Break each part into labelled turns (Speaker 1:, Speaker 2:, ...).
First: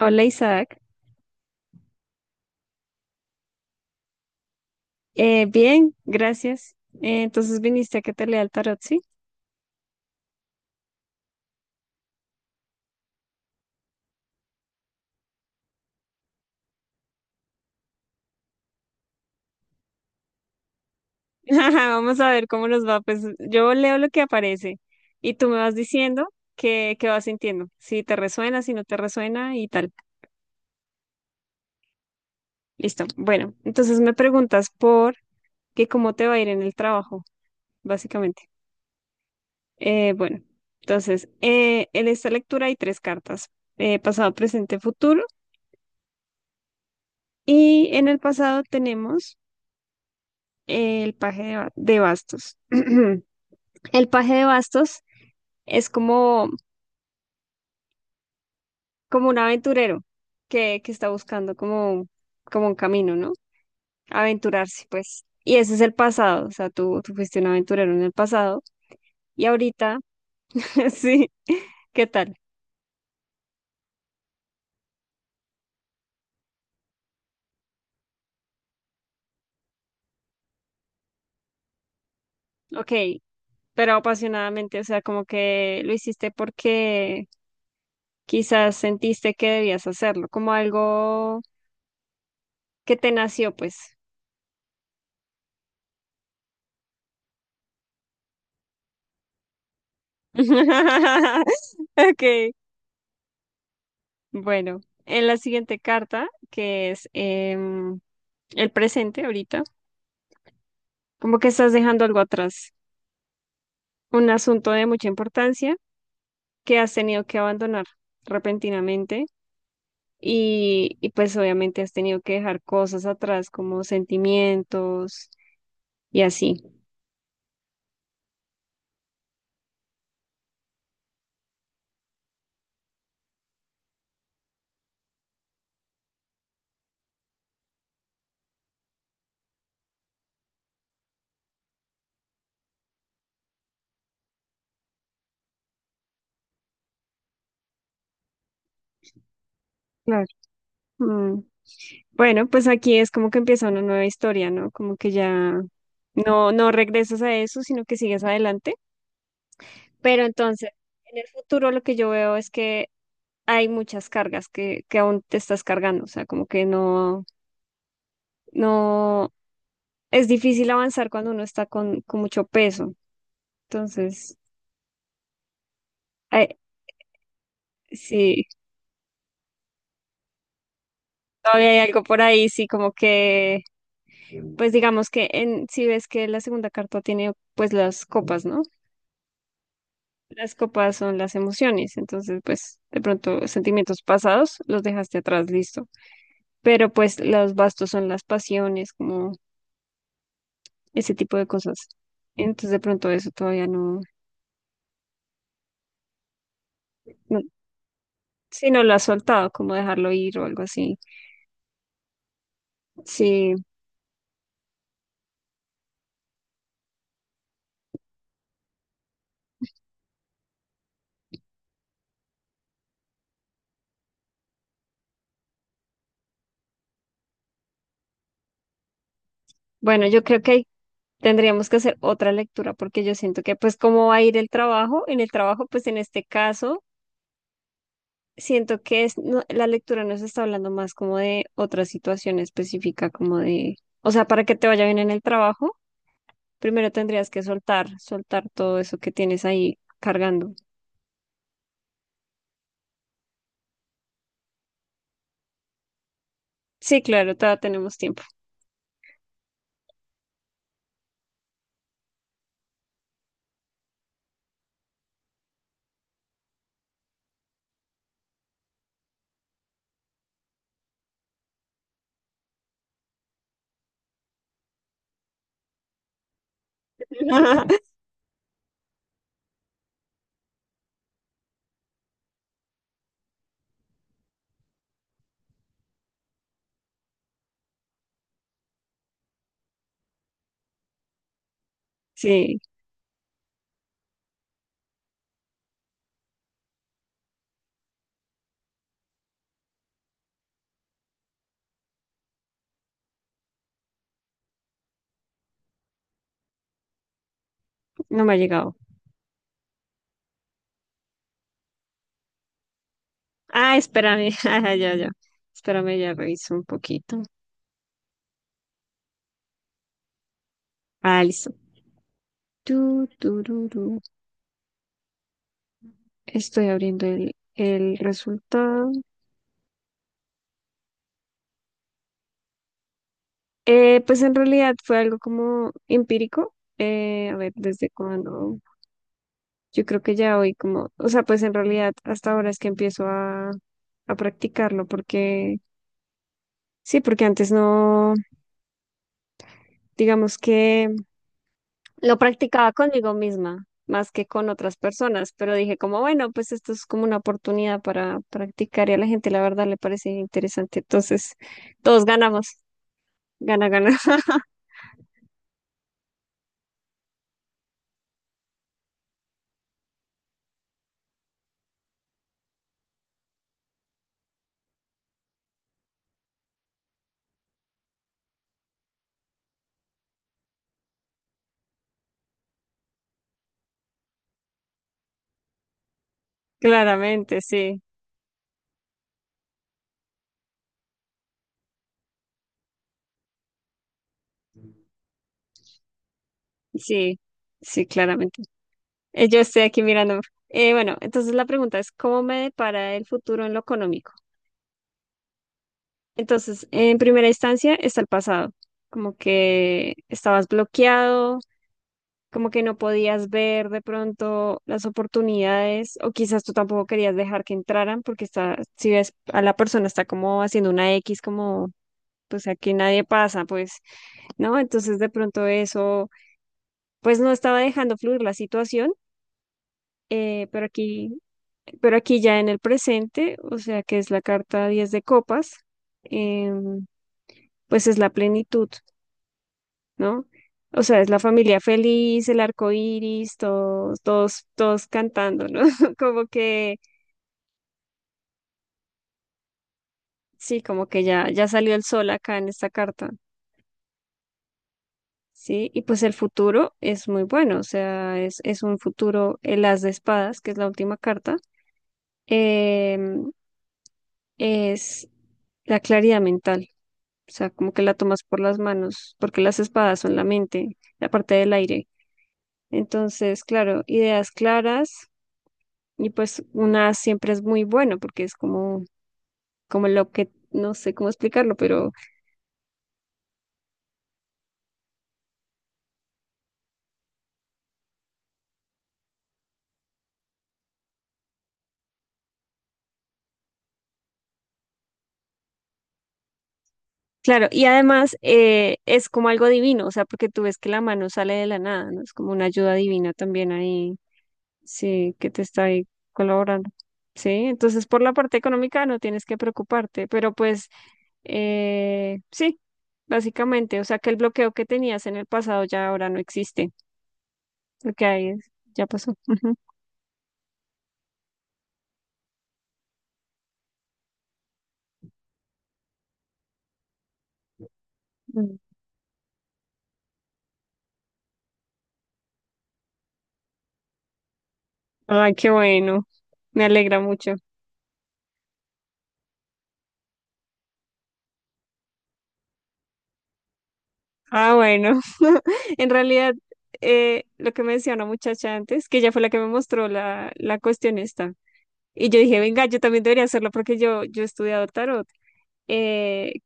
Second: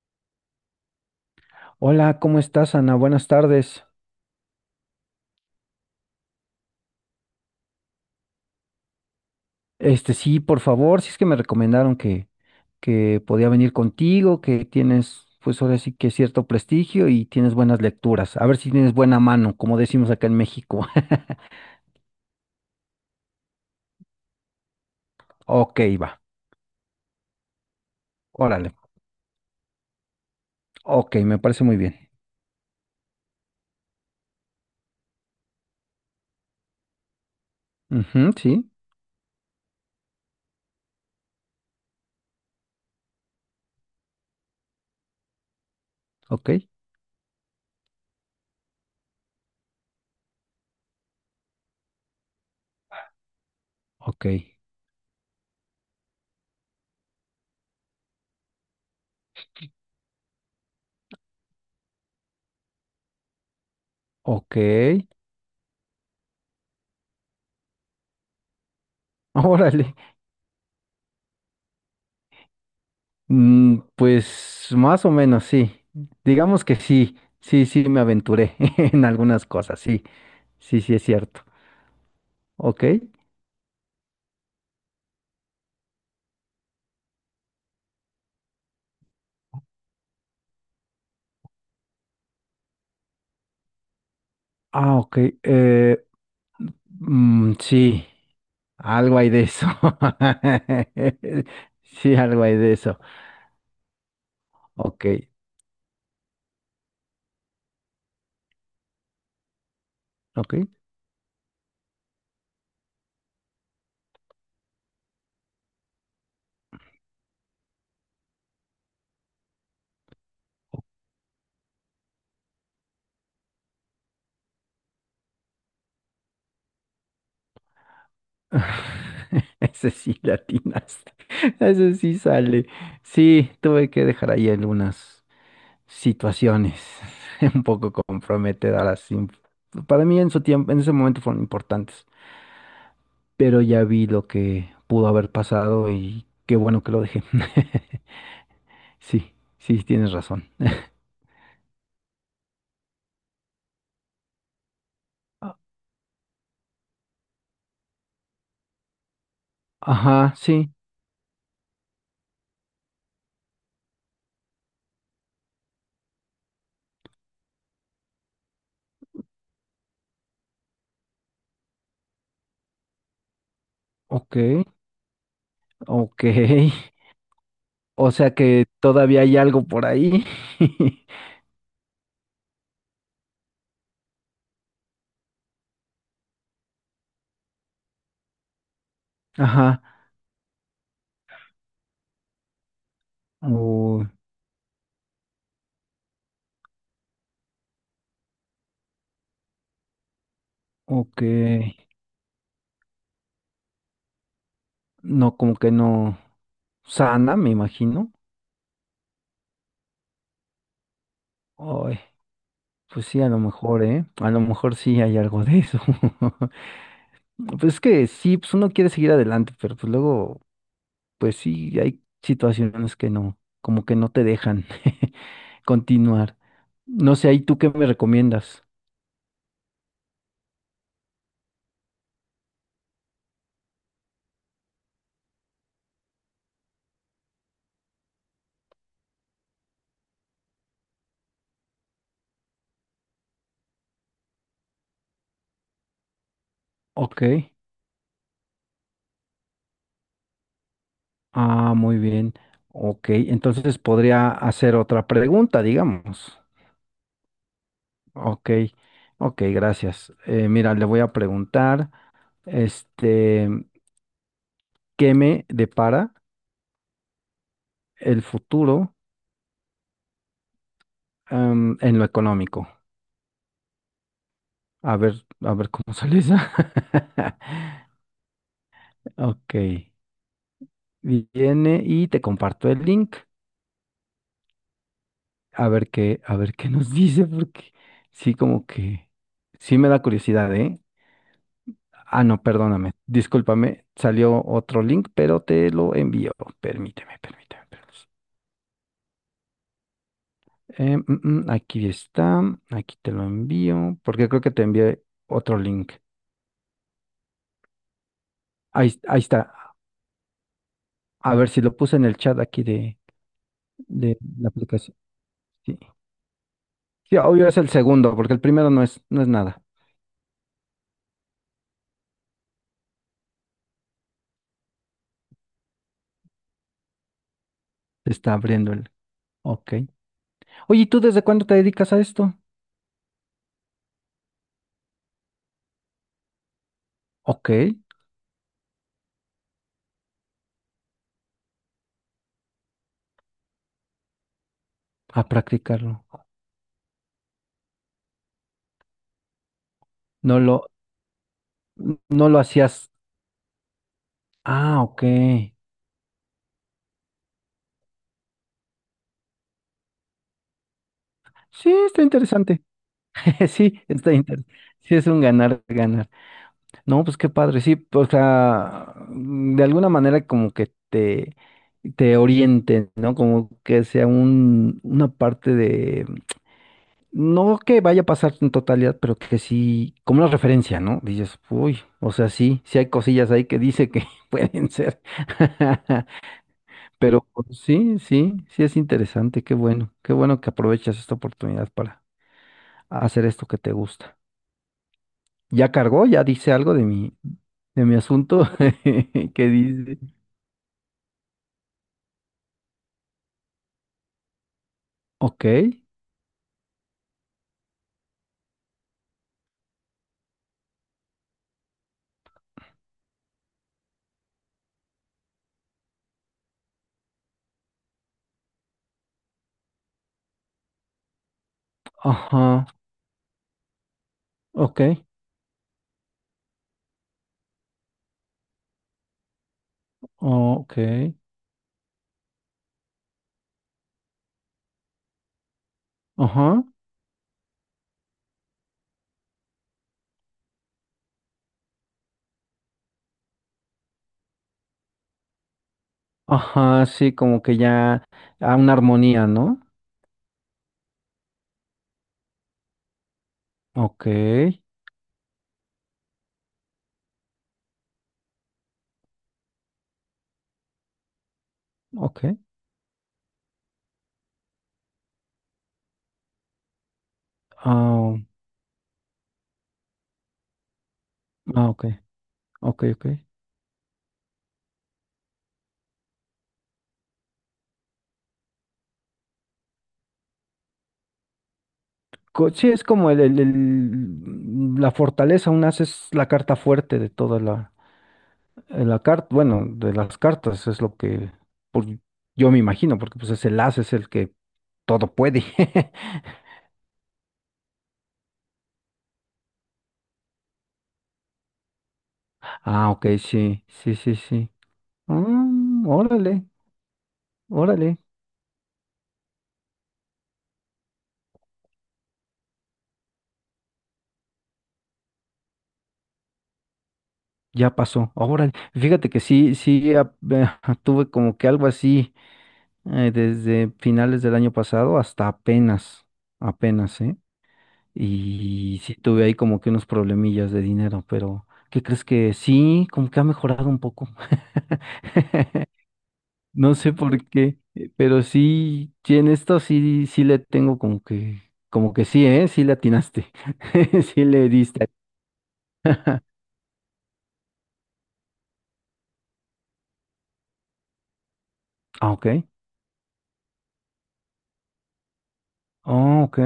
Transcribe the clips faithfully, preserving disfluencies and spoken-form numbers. Speaker 1: Hola, Isaac.
Speaker 2: Hola, ¿cómo estás, Ana? Buenas tardes.
Speaker 1: Eh, bien, gracias. Eh, entonces viniste a que te lea el tarot, ¿sí?
Speaker 2: Este, sí, por favor, si es que me recomendaron que, que podía venir contigo, que tienes, pues ahora sí que cierto prestigio y tienes buenas lecturas. A ver si tienes buena mano, como decimos acá en México.
Speaker 1: Vamos a ver cómo nos va. Pues yo leo lo que aparece y tú me vas
Speaker 2: Ok, va.
Speaker 1: diciendo qué, qué vas sintiendo, si te resuena,
Speaker 2: Órale.
Speaker 1: si no te resuena y tal.
Speaker 2: Ok, me parece muy bien.
Speaker 1: Listo. Bueno, entonces me preguntas por que cómo te va a ir en el trabajo,
Speaker 2: Ujú,
Speaker 1: básicamente.
Speaker 2: sí,
Speaker 1: Eh, bueno, entonces eh, en esta lectura hay tres cartas, eh, pasado, presente, futuro.
Speaker 2: ok,
Speaker 1: Y en el pasado tenemos eh, el paje de, ba- de bastos. El
Speaker 2: ok,
Speaker 1: paje de bastos es como, como un aventurero que, que está buscando como, como un camino, ¿no?
Speaker 2: ok.
Speaker 1: Aventurarse, pues. Y ese es el pasado, o sea, tú, tú fuiste un aventurero en el pasado y
Speaker 2: Órale.
Speaker 1: ahorita, sí, ¿qué tal?
Speaker 2: Mm, pues más o menos, sí. Digamos que sí, sí, sí, me aventuré en algunas cosas, sí, sí, sí, es cierto. Ok.
Speaker 1: Ok, pero apasionadamente, o sea, como que lo hiciste porque quizás sentiste que debías hacerlo, como algo que te nació, pues.
Speaker 2: Ah, ok. Eh, mm, sí, algo hay de eso. Sí, algo
Speaker 1: Ok,
Speaker 2: hay de eso.
Speaker 1: bueno,
Speaker 2: Ok,
Speaker 1: en la siguiente carta, que es... Eh, el presente ahorita,
Speaker 2: ok.
Speaker 1: como que estás dejando algo atrás, un asunto de mucha importancia que has tenido que abandonar repentinamente y, y pues obviamente has tenido que dejar cosas atrás como sentimientos y así.
Speaker 2: Ese sí latinas. Ese sí sale. Sí, tuve que dejar ahí algunas situaciones un poco comprometedoras. im- Para mí en su tiempo, en ese momento fueron importantes, pero ya vi lo que pudo haber pasado y qué bueno que lo dejé. Sí, sí, tienes
Speaker 1: Claro.
Speaker 2: razón.
Speaker 1: Mm. Bueno, pues aquí es como que empieza una nueva historia, ¿no? Como que ya no, no regresas a eso, sino que sigues adelante. Pero
Speaker 2: Ajá,
Speaker 1: entonces,
Speaker 2: sí,
Speaker 1: en el futuro lo que yo veo es que hay muchas cargas que, que aún te estás cargando, o sea, como que no, no, es difícil avanzar cuando uno está con, con mucho peso. Entonces,
Speaker 2: ok, ok.
Speaker 1: eh,
Speaker 2: O sea
Speaker 1: sí,
Speaker 2: que todavía hay algo por ahí.
Speaker 1: todavía hay algo por ahí, sí, como que, pues digamos que en, si ves que la segunda carta tiene pues las copas, ¿no?
Speaker 2: Ajá,
Speaker 1: Las copas son las emociones, entonces pues de pronto sentimientos
Speaker 2: uy,
Speaker 1: pasados los dejaste atrás, listo. Pero pues los bastos son las pasiones, como ese
Speaker 2: ok.
Speaker 1: tipo de cosas. Entonces de pronto eso todavía no,
Speaker 2: No, como que no sana,
Speaker 1: no,
Speaker 2: me imagino.
Speaker 1: sí, no lo has soltado, como dejarlo ir o algo así.
Speaker 2: Ay, pues sí, a lo
Speaker 1: Sí,
Speaker 2: mejor, ¿eh? A lo mejor sí hay algo de eso. Pues es que sí, pues uno quiere seguir adelante, pero pues luego, pues sí, hay situaciones que no, como que no te dejan continuar. No sé, ahí tú qué me recomiendas.
Speaker 1: bueno, yo creo que ahí tendríamos que hacer otra lectura porque yo siento que pues cómo va a ir el trabajo, en el trabajo pues en este caso siento que es, no- la lectura nos está hablando más como de otra situación específica, como de, o sea, para que te vaya bien en el trabajo, primero
Speaker 2: Ok.
Speaker 1: tendrías que soltar, soltar todo eso que tienes ahí cargando.
Speaker 2: Ah, muy bien. Ok, entonces podría hacer otra pregunta, digamos.
Speaker 1: Sí, claro, todavía tenemos tiempo.
Speaker 2: Ok, ok, gracias. Eh, mira, le voy a preguntar, este, ¿qué me depara el futuro, em, en lo económico? A ver, a ver cómo sale esa. Ok, viene y te comparto el link. A ver qué, a ver qué nos dice, porque sí, como que sí me da curiosidad, ¿eh? Ah, no,
Speaker 1: Sí,
Speaker 2: perdóname, discúlpame, salió otro link, pero te lo envío. Permíteme, permíteme. permíteme. Eh, mm, mm, aquí está, aquí te lo envío, porque creo que te envié otro link.
Speaker 1: no me ha llegado.
Speaker 2: Ahí, ahí está. A ver si lo puse en el chat aquí de,
Speaker 1: Ah,
Speaker 2: de
Speaker 1: espérame,
Speaker 2: la
Speaker 1: ya, ya,
Speaker 2: aplicación.
Speaker 1: ya.
Speaker 2: Sí.
Speaker 1: Espérame, ya reviso un
Speaker 2: Sí,
Speaker 1: poquito.
Speaker 2: obvio es el segundo, porque el primero no es, no es nada.
Speaker 1: Ah, listo. Tu, tururú. Estoy abriendo el, el
Speaker 2: Se está abriendo el.
Speaker 1: resultado.
Speaker 2: Ok. Oye, ¿y tú desde cuándo te dedicas a esto?
Speaker 1: Eh, pues en realidad fue algo como empírico. Eh, a
Speaker 2: Ok,
Speaker 1: ver, desde cuándo. Yo creo que ya hoy como, o sea, pues en realidad hasta ahora es que empiezo a, a practicarlo
Speaker 2: a
Speaker 1: porque,
Speaker 2: practicarlo.
Speaker 1: sí, porque antes no, digamos
Speaker 2: No lo,
Speaker 1: que lo
Speaker 2: no lo
Speaker 1: practicaba
Speaker 2: hacías.
Speaker 1: conmigo misma más que con otras
Speaker 2: Ah, ok.
Speaker 1: personas, pero dije como, bueno, pues esto es como una oportunidad para practicar y a la gente la verdad le parece interesante. Entonces,
Speaker 2: Sí, está
Speaker 1: todos ganamos,
Speaker 2: interesante.
Speaker 1: gana,
Speaker 2: Sí,
Speaker 1: gana.
Speaker 2: está interesante. Sí, es un ganar, ganar. No, pues qué padre, sí, pues, o sea, mm, de alguna manera como que te, te orienten, ¿no? Como que sea un, una parte de, no que vaya a pasar en totalidad, pero que sí, como una referencia, ¿no? Dices, uy, o sea, sí, sí hay cosillas ahí que dice que pueden ser. Pero
Speaker 1: Claramente,
Speaker 2: pues,
Speaker 1: sí,
Speaker 2: sí, sí, sí es interesante, qué bueno, qué bueno que aprovechas esta oportunidad para hacer esto que te gusta. Ya cargó, ya dice algo de mi,
Speaker 1: sí,
Speaker 2: de
Speaker 1: sí,
Speaker 2: mi
Speaker 1: claramente.
Speaker 2: asunto.
Speaker 1: Eh, Yo
Speaker 2: ¿Qué
Speaker 1: estoy aquí
Speaker 2: dice?
Speaker 1: mirando. Eh, bueno, entonces la pregunta es, ¿cómo me depara el futuro en lo económico?
Speaker 2: Ok,
Speaker 1: Entonces, en primera instancia está el pasado, como que estabas bloqueado, como que no podías ver de pronto las oportunidades, o quizás tú tampoco querías dejar que entraran, porque está, si ves a la persona está como haciendo una X, como, pues
Speaker 2: ajá,
Speaker 1: aquí nadie pasa, pues, ¿no?
Speaker 2: ok,
Speaker 1: Entonces de pronto eso, pues no estaba dejando fluir la situación. Eh, pero
Speaker 2: ok,
Speaker 1: aquí, pero aquí ya en el presente, o sea que es la carta diez de copas,
Speaker 2: ajá,
Speaker 1: em, pues es la plenitud, ¿no? O sea, es la familia feliz, el arco iris, todos, todos, todos cantando, ¿no? Como que,
Speaker 2: ajá, sí, como que ya a una armonía, ¿no?
Speaker 1: sí, como que ya, ya salió el sol acá en esta carta,
Speaker 2: Ok,
Speaker 1: ¿sí? Y pues el futuro es muy bueno, o sea, es, es un futuro, el as de espadas, que es la última carta,
Speaker 2: ok,
Speaker 1: em, es la claridad mental. O sea, como que la
Speaker 2: ah,
Speaker 1: tomas por las manos, porque las espadas son la mente, la parte del
Speaker 2: ah, ok,
Speaker 1: aire.
Speaker 2: ok, ok.
Speaker 1: Entonces, claro, ideas claras y pues una siempre es muy bueno porque es como, como lo que, no sé cómo explicarlo, pero
Speaker 2: Co- Sí, es como el, el- el- la fortaleza, una es la carta fuerte de toda la, en la carta, bueno, de las cartas es lo que por- yo me imagino, porque pues es el as, es el que todo puede.
Speaker 1: claro, y además eh, es como algo divino, o sea, porque tú ves que la mano sale de la nada, ¿no? Es como una ayuda
Speaker 2: Ah, ok,
Speaker 1: divina también
Speaker 2: sí,
Speaker 1: ahí,
Speaker 2: sí, sí, sí.
Speaker 1: sí, que te está
Speaker 2: Mm,
Speaker 1: ahí
Speaker 2: órale,
Speaker 1: colaborando. Sí, entonces
Speaker 2: órale,
Speaker 1: por la parte económica no tienes que preocuparte, pero pues Eh, sí, básicamente, o sea que el bloqueo que tenías en el pasado ya ahora no existe,
Speaker 2: ya
Speaker 1: lo que
Speaker 2: pasó,
Speaker 1: hay es,
Speaker 2: órale.
Speaker 1: ya
Speaker 2: Fíjate
Speaker 1: pasó.
Speaker 2: que sí,
Speaker 1: Ujú.
Speaker 2: sí, ah, eh, tuve como que algo así eh, desde finales del año pasado hasta apenas, apenas, ¿eh?
Speaker 1: Mm.
Speaker 2: Y sí tuve ahí como que unos problemillas de dinero, pero ¿qué crees que sí? Como que ha mejorado un poco.
Speaker 1: Ay, qué bueno, me
Speaker 2: No sé
Speaker 1: alegra
Speaker 2: por
Speaker 1: mucho.
Speaker 2: qué, eh, pero sí, sí, en esto sí, sí le tengo como que, como que sí, ¿eh? Sí le atinaste. Sí le
Speaker 1: Ah,
Speaker 2: diste.
Speaker 1: bueno, en realidad eh, lo que me decía una muchacha antes, que ella fue la que me mostró la, la cuestión esta, y
Speaker 2: Ah,
Speaker 1: yo
Speaker 2: ok.
Speaker 1: dije, venga, yo también debería hacerlo porque yo, yo he estudiado tarot.
Speaker 2: Ah,
Speaker 1: Eh,
Speaker 2: ok.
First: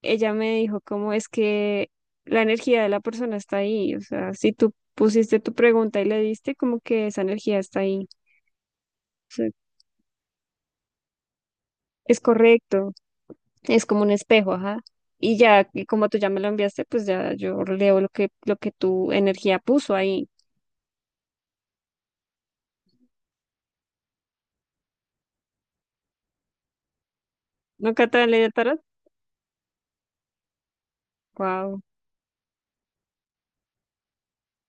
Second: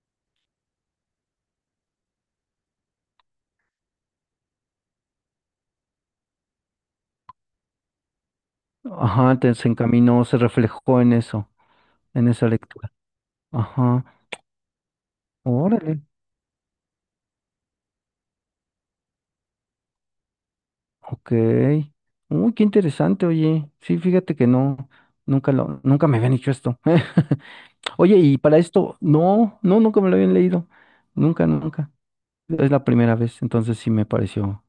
Speaker 1: ella me dijo cómo es que la energía de la persona está ahí, o sea, si tú pusiste tu pregunta y le diste, como que esa energía está ahí. O
Speaker 2: Ajá,
Speaker 1: sea,
Speaker 2: te, se encaminó, se reflejó en eso,
Speaker 1: es
Speaker 2: en esa
Speaker 1: correcto,
Speaker 2: lectura.
Speaker 1: es como
Speaker 2: Ajá.
Speaker 1: un espejo, ajá. Y ya, y
Speaker 2: Órale.
Speaker 1: como tú ya me lo enviaste, pues ya yo leo lo que, lo que tu energía puso ahí.
Speaker 2: Ok. Uy, qué interesante, oye. Sí, fíjate que no, nunca lo, nunca me habían dicho esto.
Speaker 1: ¿Nunca
Speaker 2: Oye,
Speaker 1: te han
Speaker 2: y
Speaker 1: leído el
Speaker 2: para
Speaker 1: tarot?
Speaker 2: esto, no, no, nunca me lo habían leído. Nunca,
Speaker 1: Wow.
Speaker 2: nunca. Es la primera vez, entonces sí me pareció.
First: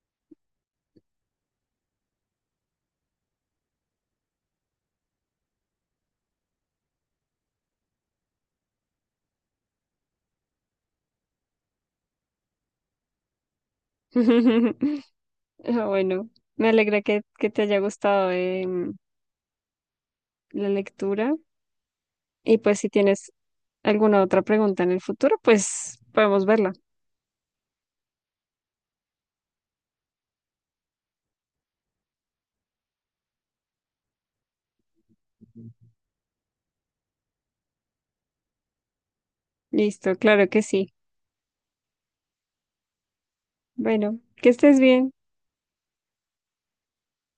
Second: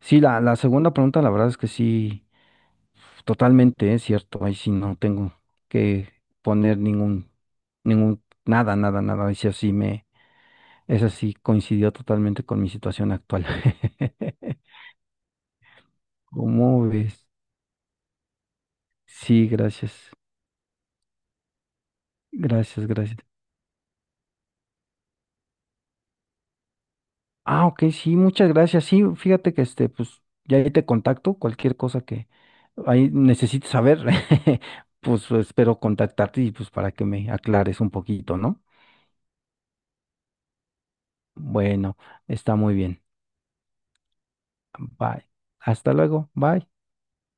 Speaker 2: Sí, la, la segunda pregunta, la verdad es que sí, totalmente es cierto. Ahí sí no tengo que poner ningún, ningún, nada, nada, nada. Ahí sí así me, esa sí coincidió totalmente con mi situación actual.
Speaker 1: Ah, bueno, me
Speaker 2: ¿Cómo
Speaker 1: alegra que,
Speaker 2: ves?
Speaker 1: que te haya gustado em,
Speaker 2: Sí, gracias.
Speaker 1: la lectura. Y pues
Speaker 2: Gracias,
Speaker 1: si
Speaker 2: gracias.
Speaker 1: tienes alguna otra pregunta en el futuro, pues podemos verla.
Speaker 2: Ah, ok, sí, muchas gracias. Sí, fíjate que este, pues, ya ahí te contacto, cualquier cosa que ahí necesites saber, pues espero contactarte y pues para que me aclares un poquito, ¿no?
Speaker 1: Listo, claro que sí.
Speaker 2: Bueno, está muy bien.
Speaker 1: Bueno, que estés bien.
Speaker 2: Bye. Hasta luego. Bye.